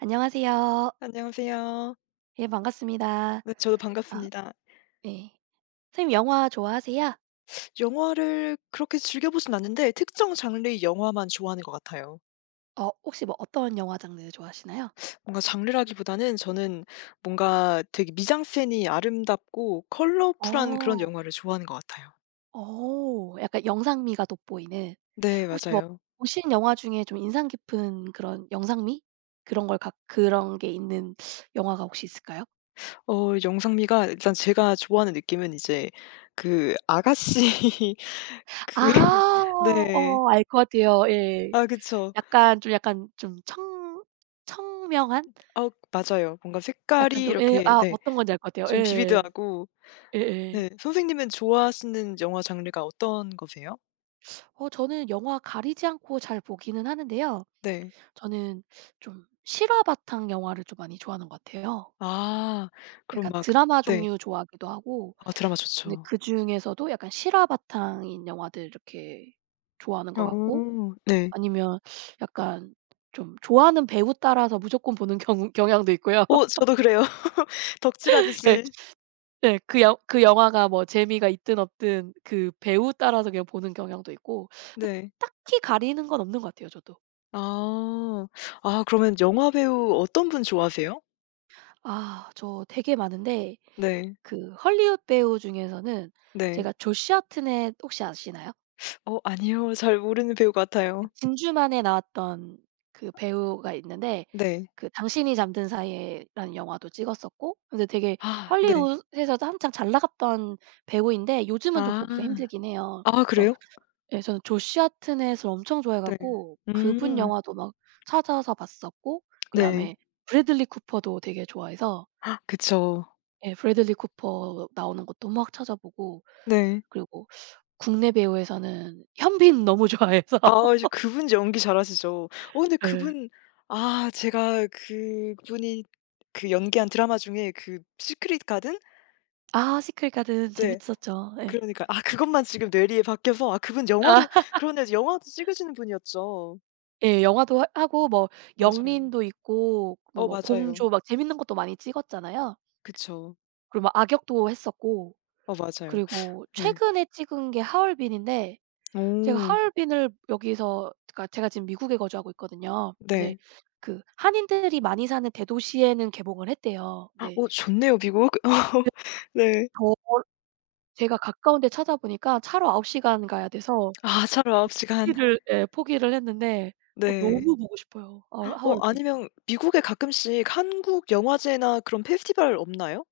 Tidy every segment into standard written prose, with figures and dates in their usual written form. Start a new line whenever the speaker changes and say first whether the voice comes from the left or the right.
right: 안녕하세요.
left: 안녕하세요.
right: 예 반갑습니다.
left: 네, 저도
right: 아
left: 반갑습니다.
right: 예. 선생님 영화 좋아하세요?
left: 영화를 그렇게 즐겨 보진 않는데 특정 장르의 영화만 좋아하는 것 같아요.
right: 혹시 뭐 어떤 영화 장르 좋아하시나요?
left: 뭔가 장르라기보다는 저는 뭔가 되게 미장센이 아름답고 컬러풀한 그런
right: 어.
left: 영화를 좋아하는 것 같아요.
right: 약간 영상미가 돋보이는.
left: 네,
right: 혹시 뭐
left: 맞아요.
right: 보신 영화 중에 좀 인상 깊은 그런 영상미? 그런 걸 각 그런 게 있는 영화가 혹시 있을까요?
left: 어 영상미가 일단 제가 좋아하는 느낌은 이제 그 아가씨 그
right: 아.
left: 네.
right: 알 것 같아요. 예.
left: 아, 그쵸.
right: 약간 좀 약간 좀 청 청명한?
left: 아, 맞아요. 뭔가
right: 약간
left: 색깔이
right: 좀 예
left: 이렇게,
right: 아
left: 네.
right: 어떤 건지 알 것 같아요.
left: 좀
right: 예.
left: 비비드하고.
right: 예예.
left: 네. 선생님은 좋아하시는 영화 장르가 어떤 거세요?
right: 저는 영화 가리지 않고 잘 보기는 하는데요.
left: 네.
right: 저는 좀 실화 바탕 영화를 좀 많이 좋아하는 것 같아요.
left: 아, 그럼
right: 약간
left: 막.
right: 드라마
left: 네.
right: 종류 좋아하기도 하고,
left: 아, 드라마
right: 근데
left: 좋죠.
right: 그중에서도 약간 실화 바탕인 영화들 이렇게 좋아하는 것 같고,
left: 어, 네.
right: 아니면 약간 좀 좋아하는 배우 따라서 무조건 보는 경 경향도 있고요.
left: 어, 저도 그래요.
right: 그
left: 덕질하듯이.
right: 네. 그 영 그 영화가 뭐 재미가 있든 없든 그 배우 따라서 그냥 보는 경향도 있고, 그
left: 네.
right: 딱히 가리는 건 없는 것 같아요 저도.
left: 아. 아, 그러면 영화 배우 어떤 분 좋아하세요?
right: 저 되게 많은데.
left: 네.
right: 그 헐리우드 배우 중에서는
left: 네.
right: 제가 조시 하트넷 혹시 아시나요?
left: 어, 아니요. 잘 모르는 배우
right: 그
left: 같아요.
right: 진주만에 나왔던 그 배우가 있는데,
left: 네.
right: 그 당신이 잠든 사이에라는 영화도 찍었었고, 근데 되게
left: 아, 네.
right: 헐리우드에서도 한창 잘 나갔던 배우인데 요즘은 좀 보기가
left: 아.
right: 힘들긴 해요.
left: 아,
right: 그래서
left: 그래요?
right: 예 저는 조시 하트넷을 엄청 좋아해
left: 네.
right: 갖고 그분
left: 음.
right: 영화도 막 찾아서 봤었고,
left: 네.
right: 그다음에 브래들리 쿠퍼도 되게 좋아해서,
left: 그쵸.
right: 예. 브래들리 쿠퍼 나오는 것도 막 찾아보고,
left: 네.
right: 그리고 국내 배우에서는 현빈 너무 좋아해서.
left: 아, 이제 그분 연기 잘하시죠. 어, 근데
right: 예.
left: 그분. 아, 제가 그분이 그 연기한 드라마 중에 그 시크릿 가든?
right: 아 시크릿 가든
left: 네.
right: 재밌었죠. 예.
left: 그러니까 아, 그것만 지금 뇌리에 박혀서 아, 그분 영화도.
right: 아
left: 그러네요. 영화도 찍으시는 분이었죠.
right: 예. 영화도 하 하고, 뭐
left: 맞아요.
right: 영린도 있고 뭐
left: 어,
right: 뭐
left: 맞아요.
right: 공조 막 재밌는 것도 많이 찍었잖아요.
left: 그쵸.
right: 그리고 막 악역도 했었고,
left: 어, 맞아요.
right: 그리고
left: 네.
right: 최근에 찍은 게 하얼빈인데, 제가
left: 오.
right: 하얼빈을 여기서, 그러니까 제가 지금 미국에 거주하고 있거든요. 네.
left: 네.
right: 그 한인들이 많이 사는 대도시에는 개봉을 했대요. 네.
left: 어, 좋네요 미국. 네.
right: 더 제가 가까운 데 찾아보니까 차로 9 시간 가야 돼서
left: 아, 하루 9 시간.
right: 포기를, 예 포기를 했는데.
left: 네.
right: 너무 보고 싶어요,
left: 어,
right: 하얼빈.
left: 아니면 미국에 가끔씩 한국 영화제나 그런 페스티벌 없나요?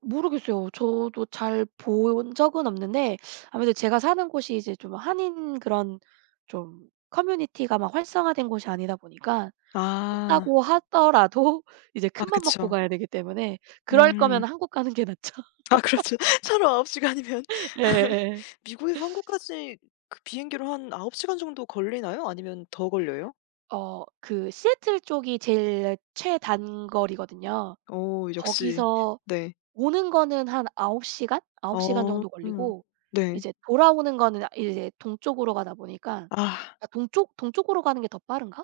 right: 모르겠어요. 저도 잘 본 적은 없는데, 아무래도 제가 사는 곳이 이제 좀 한인 그런 좀 커뮤니티가 막 활성화된 곳이 아니다 보니까,
left: 아.
right: 있다고 하더라도 이제
left: 아,
right: 큰맘 먹고
left: 그쵸.
right: 가야 되기 때문에 그럴 거면
left: 음.
right: 한국 가는 게 낫죠.
left: 아, 그렇죠. 차로 9 시간이면
right: 예예예.
left: 미국에서 한국까지 그 비행기로 한 9 시간 정도 걸리나요? 아니면 더 걸려요?
right: 그 시애틀 쪽이 제일 최단거리거든요.
left: 어, 역시.
right: 거기서
left: 네.
right: 오는 거는 한 9 시간? 9 시간
left: 어.
right: 정도
left: 음.
right: 걸리고,
left: 네.
right: 이제 돌아오는 거는 이제 동쪽으로 가다 보니까,
left: 아.
right: 아 동쪽 동쪽으로 가는 게 더 빠른가?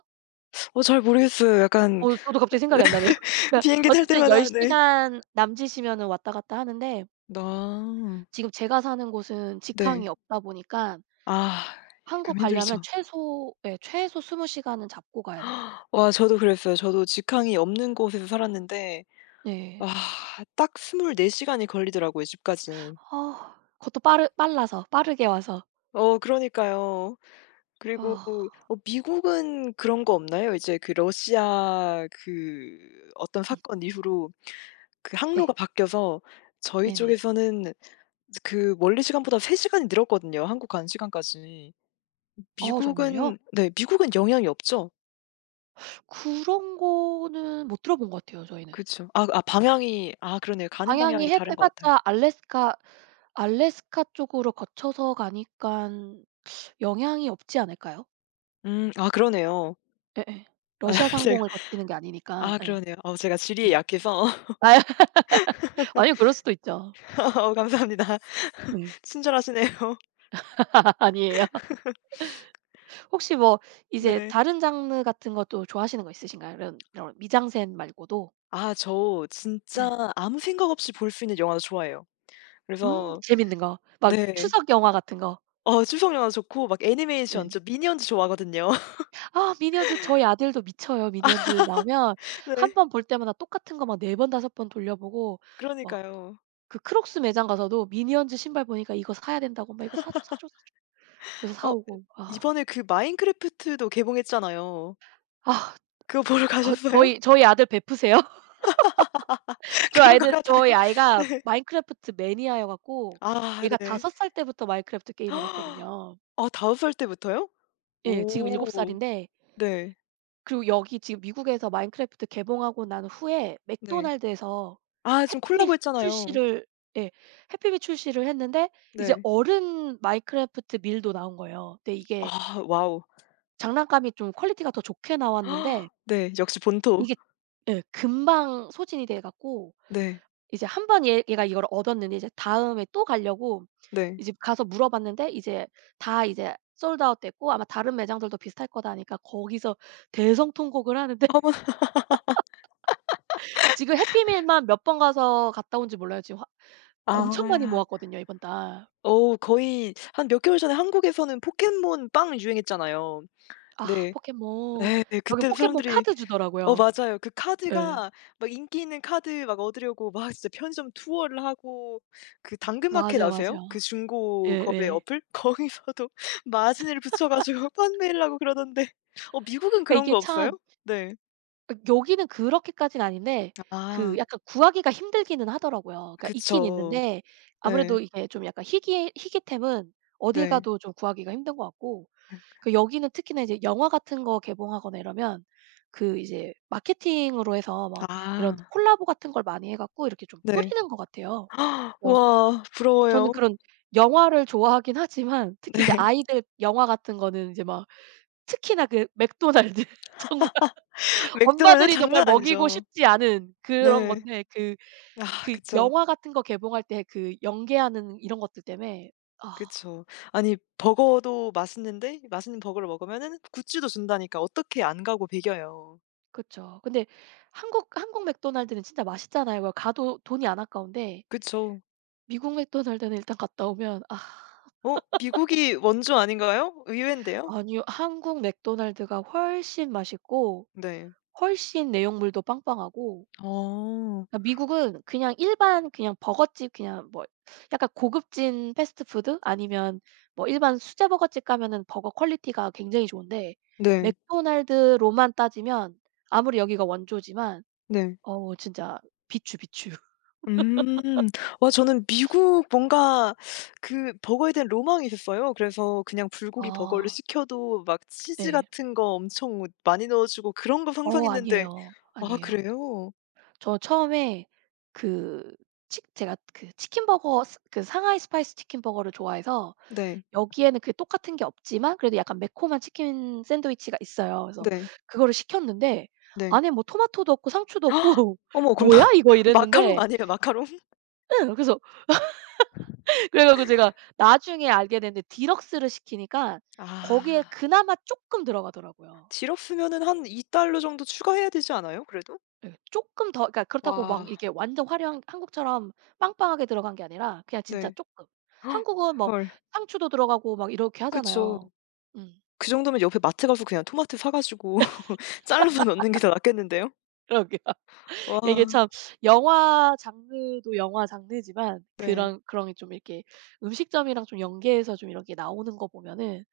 left: 어, 잘 모르겠어요. 약간.
right: 저도 갑자기 생각이 안 나네요. 그러니까
left: 비행기 탈
right: 어쨌든 10
left: 때마다, 네.
right: 시간 남짓이면은 왔다 갔다 하는데,
left: 아.
right: 지금 제가 사는 곳은
left: 네.
right: 직항이 없다 보니까
left: 아,
right: 한국
left: 그럼
right: 가려면
left: 힘들죠.
right: 최소, 예 최소 20 시간은 잡고 가야 돼요.
left: 와, 저도 그랬어요. 저도 직항이 없는 곳에서 살았는데, 와,
right: 네.
left: 딱 24 시간이 걸리더라고요 집까지.
right: 아 그것도 빠르 빨라서 빠르게 와서.
left: 어, 그러니까요. 그리고
right: 아.
left: 어 미국은 그런 거 없나요? 이제 그 러시아 그 어떤
right: 음.
left: 사건 이후로 그
right: 네.
left: 항로가 바뀌어서 저희
right: 네네.
left: 쪽에서는 그 원래 시간보다 3 시간이 늘었거든요, 한국 간 시간까지.
right: 어 정말요?
left: 미국은, 네, 미국은 영향이 없죠?
right: 그런 거는 못 들어본 것 같아요 저희는.
left: 그죠아 아 방향이 아 그러네요. 가는
right: 방향이
left: 방향이
right: 해
left: 다른 것 같아요.
right: 봤자 알래스카, 쪽으로 거쳐서 가니깐 영향이 없지 않을까요?
left: 음, 아 그러네요.
right: 예예.
left: 아
right: 러시아
left: 제가
right: 상공을 거치는 게 아니니까.
left: 아
right: 예.
left: 그러네요. 어, 제가 지리에
right: 네.
left: 약해서.
right: 아유. 아니요. 그럴 수도 있죠.
left: 어, 감사합니다.
right: 네.
left: 친절하시네요.
right: 아니에요? 혹시 뭐 이제
left: 네.
right: 다른 장르 같은 것도 좋아하시는 거 있으신가요? 이런 이런 미장센 말고도?
left: 아, 저
right: 예.
left: 진짜 아무 생각 없이 볼 수 있는 영화도 좋아해요. 그래서.
right: 재밌는 거, 막
left: 네.
right: 추석 영화 같은 거.
left: 어, 추석 영화 좋고 막
right: 예.
left: 애니메이션 저 미니언즈 좋아하거든요.
right: 아 미니언즈 저희 아들도 미쳐요. 미니언즈 나오면 한
left: 네.
right: 번 볼 때마다 똑같은 거 막 4 번 5 번 돌려보고 막,
left: 그러니까요.
right: 그 크록스 매장 가서도 미니언즈 신발 보니까 "이거 사야 된다고." 막 "이거 사줘, 사줘, 사줘." 그래서
left: 어
right: 사오고. 아.
left: 이번에 그 마인크래프트도 개봉했잖아요.
right: 아
left: 그거 보러 가셨어요?
right: 저희 아들 베프세요. 저희
left: 그런 것
right: 아이들
left: 같아요.
right: 저희 아이가
left: 네.
right: 마인크래프트 매니아여 갖고
left: 아,
right: 얘가
left: 네.
right: 5 살 때부터 마인크래프트 게임을
left: 아
right: 했거든요.
left: 다 다섯 살 때부터요?
right: 예 지금 7
left: 오.
right: 살인데,
left: 네.
right: 그리고 여기 지금 미국에서 마인크래프트 개봉하고 난 후에
left: 네.
right: 맥도날드에서
left: 아, 지금
right: 해피밀
left: 콜라보 했잖아요.
right: 출시를, 예. 해피밀 출시를 했는데, 이제
left: 네.
right: 어른 마인크래프트 밀도 나온 거예요. 근데 이게
left: 아, 와우.
right: 장난감이 좀 퀄리티가 더 좋게 나왔는데,
left: 네. 역시 본토.
right: 이게 예 금방 소진이 돼 갖고,
left: 네.
right: 이제 한 번 얘 얘가 이걸 얻었는데, 이제 다음에 또 가려고
left: 네.
right: 이제 가서 물어봤는데, 이제 다 이제 솔드아웃 됐고 아마 다른 매장들도 비슷할 거다 하니까, 거기서 대성통곡을 하는데, 지금 해피밀만 몇 번 가서 갔다 온지 몰라요. 지금 화 엄청 많이
left: 아.
right: 모았거든요, 이번 달.
left: 어, 거의 한 몇 개월 전에 한국에서는 포켓몬 빵 유행했잖아요.
right: 아
left: 네.
right: 포켓몬.
left: 예.
right: 여긴
left: 그때도
right: 포켓몬
left: 사람들이.
right: 카드
left: 어,
right: 주더라고요.
left: 맞아요. 그
right: 예.
left: 카드가 막 인기 있는 카드 막 얻으려고 막 진짜 편의점 투어를 하고. 그 당근마켓
right: 맞아요,
left: 아세요? 그
right: 맞아요.
left: 중고 거래
right: 예예.
left: 어플? 거기서도 마진을 붙여 가지고 판매를 하고 그러던데. 어, 미국은
right: 그러니까
left: 그런
right: 이게
left: 거 없어요?
right: 참,
left: 네.
right: 그 여기는 그렇게까진 아닌데, 그
left: 아,
right: 약간 구하기가 힘들기는 하더라고요. 그러니까 있긴
left: 그쵸.
right: 있는데, 아무래도
left: 네.
right: 이게 좀 약간 희귀템은 어딜
left: 네.
right: 가도 좀 구하기가 힘든 것 같고,
left: 네.
right: 그 여기는 특히나 이제 영화 같은 거 개봉하거나 이러면, 그 이제 마케팅으로 해서 막 이런
left: 아,
right: 콜라보 같은 걸 많이 해 갖고 이렇게 좀
left: 네.
right: 뿌리는 것 같아요. 그래서
left: 와,
right: 저는
left: 부러워요.
right: 그런 영화를 좋아하긴 하지만 특히 이제
left: 네.
right: 아이들 영화 같은 거는 이제 막, 특히나 그 맥도날드 정말
left: 맥도날드는
right: 엄마들이 정말
left: 장난
right: 먹이고
left: 아니죠.
right: 싶지 않은 그런
left: 네.
right: 건데, 그
left: 아,
right: 그
left: 그쵸.
right: 영화 같은 거 개봉할 때 그 연계하는 이런 것들 때문에. 아
left: 그쵸. 아니, 버거도 맛있는데 맛있는 버거를 먹으면은 굿즈도 준다니까 어떻게 안 가고 배겨요.
right: 그쵸. 근데 한국, 한국 맥도날드는 진짜 맛있잖아요. 가도 돈이 안 아까운데,
left: 그쵸.
right: 미국 맥도날드는 일단 갔다 오면 아.
left: 어, 미국이 원조 아닌가요? 의외인데요.
right: 아니요. 한국 맥도날드가 훨씬 맛있고
left: 네.
right: 훨씬 내용물도 빵빵하고.
left: 어.
right: 그러니까 미국은 그냥 일반 그냥 버거집 그냥 뭐, 약간 고급진 패스트푸드 아니면 뭐 일반 수제 버거집 가면은 버거 퀄리티가 굉장히 좋은데,
left: 네.
right: 맥도날드로만 따지면 아무리 여기가 원조지만
left: 네.
right: 어우 진짜, 비추, 비추.
left: 음. 와 저는 미국 뭔가 그 버거에 대한 로망이 있었어요. 그래서 그냥 불고기 버거를
right: 아
left: 시켜도 막 치즈
right: 네.
left: 같은 거 엄청 많이 넣어 주고 그런 거 상상했는데.
right: 아니에요,
left: 아,
right: 아니에요.
left: 그래요?
right: 저 처음에 그 치 제가 그 치킨 버거 스 그 상하이 스파이스 치킨 버거를 좋아해서,
left: 네.
right: 여기에는 그 똑같은 게 없지만 그래도 약간 매콤한 치킨 샌드위치가 있어요. 그래서
left: 네.
right: 그거를 시켰는데,
left: 네.
right: 안에 뭐 토마토도 없고 상추도 없고
left: 어머, 그럼 마
right: '뭐야 이거?'
left: 마카롱
right: 이랬는데,
left: 아니에요, 마카롱?
right: 응 그래서 그래 갖고 제가 나중에 알게 됐는데 디럭스를 시키니까 거기에
left: 아.
right: 그나마 조금 들어가더라고요.
left: 지럽스면은 한 2 달러 정도 추가해야 되지 않아요 그래도?
right: 예. 쪼끔 더, 그러니까 그렇다고 막
left: 와.
right: 이게 완전 화려한 한국처럼 빵빵하게 들어간 게 아니라 그냥 진짜
left: 네.
right: 쪼끔. 한국은 뭐
left: 헐.
right: 상추도 들어가고 막 이렇게
left: 그쵸.
right: 하잖아요. 음.
left: 그 정도면 옆에 마트 가서 그냥 토마토 사 가지고 잘라서 넣는 게 더 낫겠는데요?
right: 그러게요. 이게
left: 와.
right: 참 영화 장르도 영화 장르지만
left: 네.
right: 그런 그런 게 좀 이렇게 음식점이랑 좀 연계해서 좀 이렇게 나오는 거 보면은,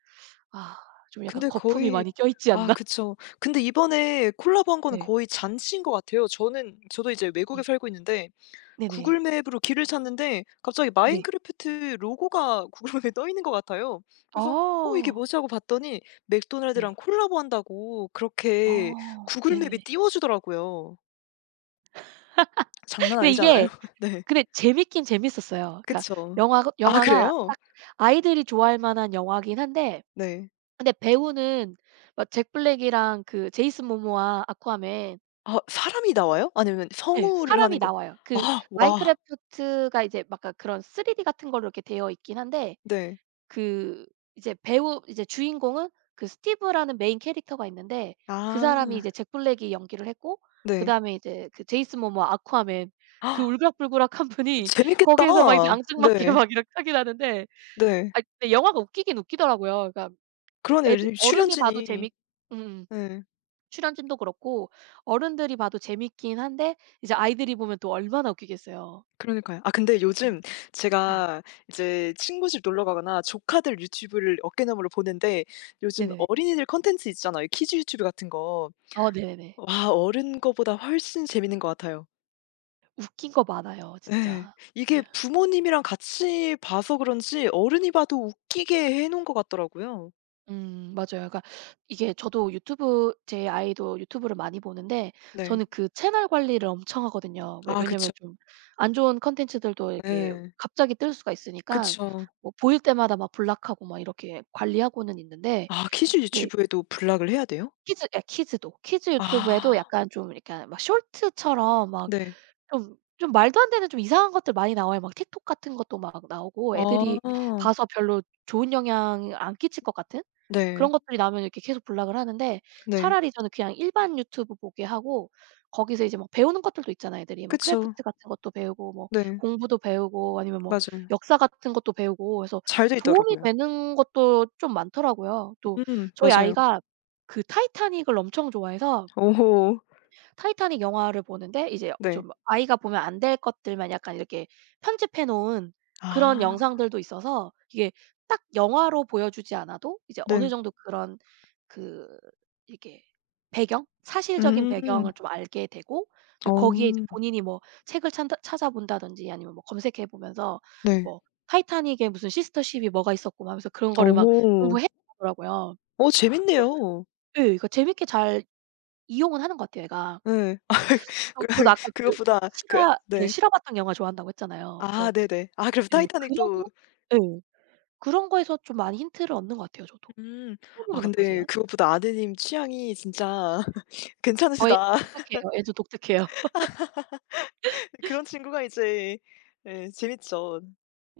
right: 아 좀 약간
left: 근데
right: 거품이
left: 거의
right: 많이 껴있지
left: 아,
right: 않나?
left: 그쵸. 근데 이번에 콜라보한 거는
right: 네.
left: 거의 잔치인 것 같아요. 저는 저도 이제
right: 음.
left: 외국에 살고 있는데 구글
right: 네네.
left: 맵으로 길을 찾는데 갑자기
right: 네.
left: 마인크래프트 로고가 구글 맵에 떠 있는 것 같아요. 그래서 '어, 이게
right: 아.
left: 뭐지?' 하고 봤더니 맥도날드랑
right: 네.
left: 콜라보한다고 그렇게
right: 아.
left: 구글 맵이
right: 네네네.
left: 띄워 주더라고요. 장난
right: 근데
left: 아니잖아요.
right: 이게,
left: 네.
right: 근데 재밌긴 재밌었어요. 그러니까
left: 그쵸.
right: 영화가,
left: 아,
right: 영화가
left: 그래요?
right: 딱 아이들이 좋아할 만한 영화긴 한데,
left: 네.
right: 근데 배우는 막 잭 블랙이랑 그 제이슨 모모아 아쿠아맨,
left: 아, 사람이 나와요? 아니면
right: 예
left: 성우를
right: 사람이
left: 하는 거.
right: 나와요. 그
left: 아, 와.
right: 마인크래프트가 이제 막 그런 3D 같은 걸로 이렇게 되어 있긴 한데,
left: 네.
right: 그 이제 배우 이제 주인공은 그 스티브라는 메인 캐릭터가 있는데, 그 사람이 이제
left: 아,
right: 잭 블랙이 연기를 했고,
left: 네.
right: 그다음에 이제 그 제이슨 모모아 아쿠아맨 그 울그락불그락한 분이
left: 재밌겠다.
right: 거기에서 막 이제 앙증맞게
left: 네.
right: 막 이렇게 하긴 하는데,
left: 네.
right: 아 근데 영화가 웃기긴 웃기더라고요. 그러니까
left: 그러네요,
right: 애들
left: 이제
right: 어른이 봐도
left: 출연진이.
right: 재밌. 음
left: 예.
right: 출연진도 그렇고 어른들이 봐도 재밌긴 한데 이제 아이들이 보면 또 얼마나 웃기겠어요.
left: 그러니까요. 아, 근데
right: 네.
left: 요즘
right: 네.
left: 제가 이제 친구 집 놀러 가거나 조카들 유튜브를 어깨너머로 보는데 요즘
right: 네네네.
left: 어린이들 콘텐츠 있잖아요. 키즈 유튜브 같은 거.
right: 어 네네네.
left: 와, 어른 거보다 훨씬 재밌는 것 같아요.
right: 웃긴 거 많아요
left: 예.
right: 진짜.
left: 이게 부모님이랑 같이 봐서 그런지 어른이 봐도 웃기게 해 놓은 것 같더라고요.
right: 맞아요. 그러니까 이게 저도 유튜브, 제 아이도 유튜브를 많이 보는데,
left: 네.
right: 저는 그 채널 관리를 엄청 하거든요. 왜
left: 아,
right: 왜냐면
left: 그쵸.
right: 좀 안 좋은 컨텐츠들도 이렇게
left: 예.
right: 갑자기 뜰 수가 있으니까
left: 그쵸.
right: 뭐 보일 때마다 막 블락하고 막 이렇게 관리하고는 있는데.
left: 아, 키즈
right: 네.
left: 유튜브에도 블락을 해야 돼요?
right: 키즈, 예 키즈도. 키즈 유튜브에도
left: 아,
right: 약간 좀 이렇게 막 쇼트처럼 막
left: 네.
right: 좀 좀 말도 안 되는 좀 이상한 것들 많이 나와요. 막 틱톡 같은 것도 막 나오고 애들이
left: 아,
right: 봐서 별로 좋은 영향 안 끼칠 것 같은 그런
left: 네.
right: 것들이 나오면 이렇게 계속 블락을 하는데,
left: 네.
right: 차라리 저는 그냥 일반 유튜브 보게 하고 거기서 이제 막 배우는 것들도 있잖아요, 애들이. 뭐
left: 그쵸.
right: 크래프트 같은 것도 배우고, 뭐
left: 네.
right: 공부도 배우고, 아니면 뭐
left: 맞아요.
right: 역사 같은 것도 배우고 해서
left: 잘 돼
right: 도움이
left: 있더라고요.
right: 되는 것도 좀 많더라고요. 또
left: 음,
right: 저희
left: 맞아요.
right: 아이가 그 타이타닉을 엄청 좋아해서
left: 어.
right: 타이타닉 영화를 보는데, 이제
left: 네.
right: 좀 아이가 보면 안 될 것들만 약간 이렇게 편집해 놓은 그런
left: 아,
right: 영상들도 있어서, 이게 딱 영화로 보여주지 않아도 이제 어느
left: 네.
right: 정도 그런, 그 이게 배경, 사실적인
left: 음.
right: 배경을 좀 알게 되고, 또
left: 어,
right: 거기에 이제 본인이 뭐 책을 찬다 찾아본다든지 아니면 뭐 검색해 보면서
left: 네.
right: 뭐 타이타닉에 무슨 시스터 쉽이 뭐가 있었고 막 하면서 그런 거를 막
left: 어.
right: 공부해 보더라고요.
left: 어,
right: 그래서
left: 재밌네요.
right: 예. 이거 재밌게 잘 이용은 하는 것 같아요 얘가.
left: 예.
right: 그래서
left: 그
right: 저도, 저도 아까 그
left: 그것보다 그
right: 실화, 예
left: 네.
right: 실화바탕 영화 좋아한다고 했잖아요.
left: 아,
right: 그래서
left: 네네. 아, 그럼
right: 예 그런
left: 타이타닉도.
right: 거, 예. 그런 거에서 좀 많이 힌트를 얻는 것 같아요 저도.
left: 음. 아,
right: 선생님은 어떠세요?
left: 근데 그것보다 아드님 취향이 진짜
right: 어 얘 좀
left: 괜찮으시다.
right: 독특해요. 얘 좀 독특해요.
left: 그런 친구가 이제 예 재밌죠.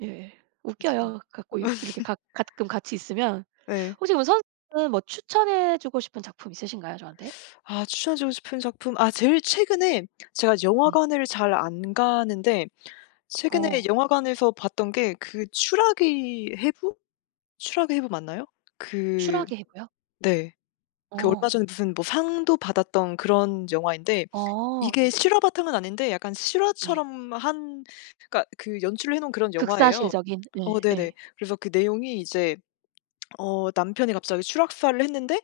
right: 예.
left: 그쵸.
right: 웃겨요. 갖고 이 이렇게 가 가끔 같이 있으면.
left: 네.
right: 혹시 그럼 선생님은 뭐 추천해 주고 싶은 작품 있으신가요 저한테?
left: 아, 추천해 주고 싶은 작품 아 제일 최근에 제가
right: 음.
left: 영화관을 잘 안 가는데 최근에
right: 어.
left: 영화관에서 봤던 게 그 추락의 해부? 추락의 해부 맞나요? 그
right: 추락의 해부요?
left: 네. 그 얼마
right: 어.
left: 전에 무슨 뭐 상도 받았던 그런 영화인데
right: 어
left: 이게
right: 네네.
left: 실화 바탕은 아닌데 약간
right: 네.
left: 실화처럼 한, 그러니까 그 연출을 해 놓은 그런 영화예요.
right: 극사실적인
left: 어,
right: 예
left: 네네.
right: 예.
left: 그래서 그 내용이 이제 어 남편이 갑자기 추락사를 했는데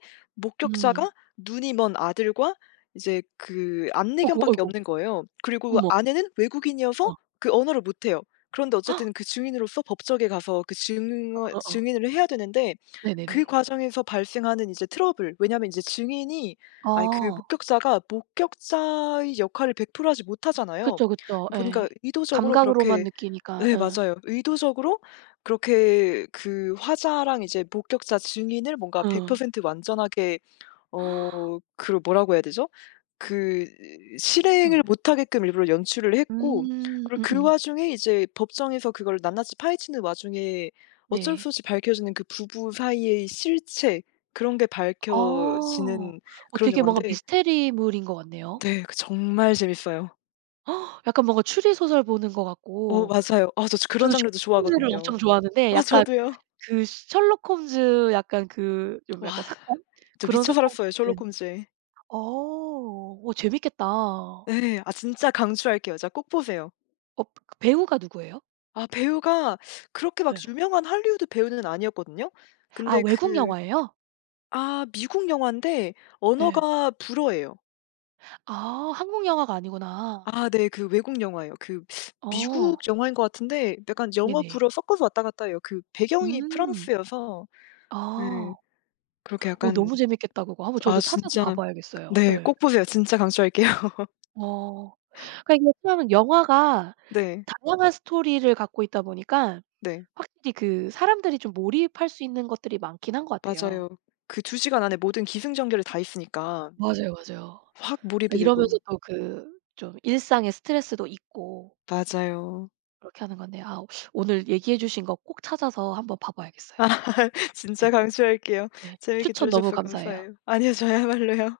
right: 음.
left: 목격자가 눈이 먼 아들과 이제 그
right: 아이고,
left: 안내견밖에
right: 아이고.
left: 없는 거예요. 그리고
right: 어머.
left: 아내는 외국인이어서
right: 어.
left: 그 언어를 못 해요. 그런데 어쨌든 그 증인으로서 법정에 가서 그 증
right: 어어어.
left: 증인을 해야 되는데 그
right: 네네네.
left: 과정에서 발생하는 이제 트러블, 왜냐하면 이제 증인이 아니 그
right: 아.
left: 목격자가 목격자의 역할을 100% 하지 못하잖아요.
right: 그쵸, 그쵸.
left: 보니까
right: 예.
left: 의도적으로
right: 감각으로만
left: 그렇게
right: 느끼니까
left: 네
right: 예.
left: 맞아요. 의도적으로 그렇게 그 화자랑 이제 목격자 증인을 뭔가
right: 어.
left: 100% 완전하게. 어, 그 뭐라고 해야 되죠? 그
right: 예.
left: 실행을 못 하게끔 일부러 연출을 했고
right: 음.
left: 그리고 그
right: 음음.
left: 와중에 이제 법정에서 그걸 낱낱이 파헤치는 와중에 어쩔 수
right: 네.
left: 없이 밝혀지는 그 부부 사이의 실체, 그런 게
right: 아.
left: 밝혀지는
right: 어
left: 그런
right: 되게 뭔가
left: 영화인데
right: 미스테리물인 것 같네요.
left: 네 그 정말 재밌어요.
right: 약간 뭔가 추리 소설 보는 것
left: 어,
right: 같고,
left: 맞아요. 아, 저 그런
right: 저는 셜록
left: 장르도
right: 홈즈를
left: 좋아하거든요.
right: 엄청 좋아하는데
left: 아,
right: 약간
left: 저도요.
right: 그 셜록 홈즈 약간 그 좀
left: 와.
right: 약간 사건?
left: 저
right: 그런
left: 미쳐
right: 사건
left: 살았어요, 셜록
right: 같은.
left: 홈즈에.
right: 어. 어 재밌겠다. 어
left: 네. 아, 진짜 강추할게요. 진짜 꼭 보세요.
right: 그 배우가 누구예요?
left: 아, 배우가 그렇게 막
right: 예.
left: 유명한 할리우드 배우는 아니었거든요.
right: 아
left: 근데
right: 외국
left: 그
right: 영화예요?
left: 아 미국 영화인데
right: 예.
left: 언어가 불어예요.
right: 아 한국 영화가 아니구나.
left: 아, 네. 그 외국 영화예요. 그
right: 어
left: 미국 영화인 것 같은데 약간 영어,
right: 네네.
left: 불어 섞어서 왔다 갔다 해요. 그 배경이
right: 음.
left: 프랑스여서
right: 아.
left: 네 그렇게
right: 어
left: 약간.
right: 너무 재밌겠다 그거. 한번 저도
left: 아,
right: 찾아서 봐
left: 진짜
right: 봐야겠어요.
left: 네
right: 예.
left: 꼭 보세요. 진짜 강추할게요.
right: 어. 그러니까 이게 참 영화가
left: 네.
right: 다양한 스토리를 갖고 있다 보니까
left: 네.
right: 확실히 그 사람들이 좀 몰입할 수 있는 것들이 많긴 한 것 같아요.
left: 맞아요. 그 두 시간 안에 모든 기승전결이 다 있으니까.
right: 맞아요, 맞아요.
left: 확 몰입이
right: 이러면서
left: 되고.
right: 또 그 좀 일상의 스트레스도 잊고
left: 맞아요.
right: 그렇게 하는 건데, 아 오늘 얘기해 주신 거 꼭 찾아서 한번 봐 봐야겠어요.
left: 아
right: 예.
left: 진짜 강추할게요.
right: 예.
left: 재밌게
right: 추천
left: 들어
right: 너무
left: 주셔서
right: 감사해요.
left: 감사해요. 아니요. 저야말로요.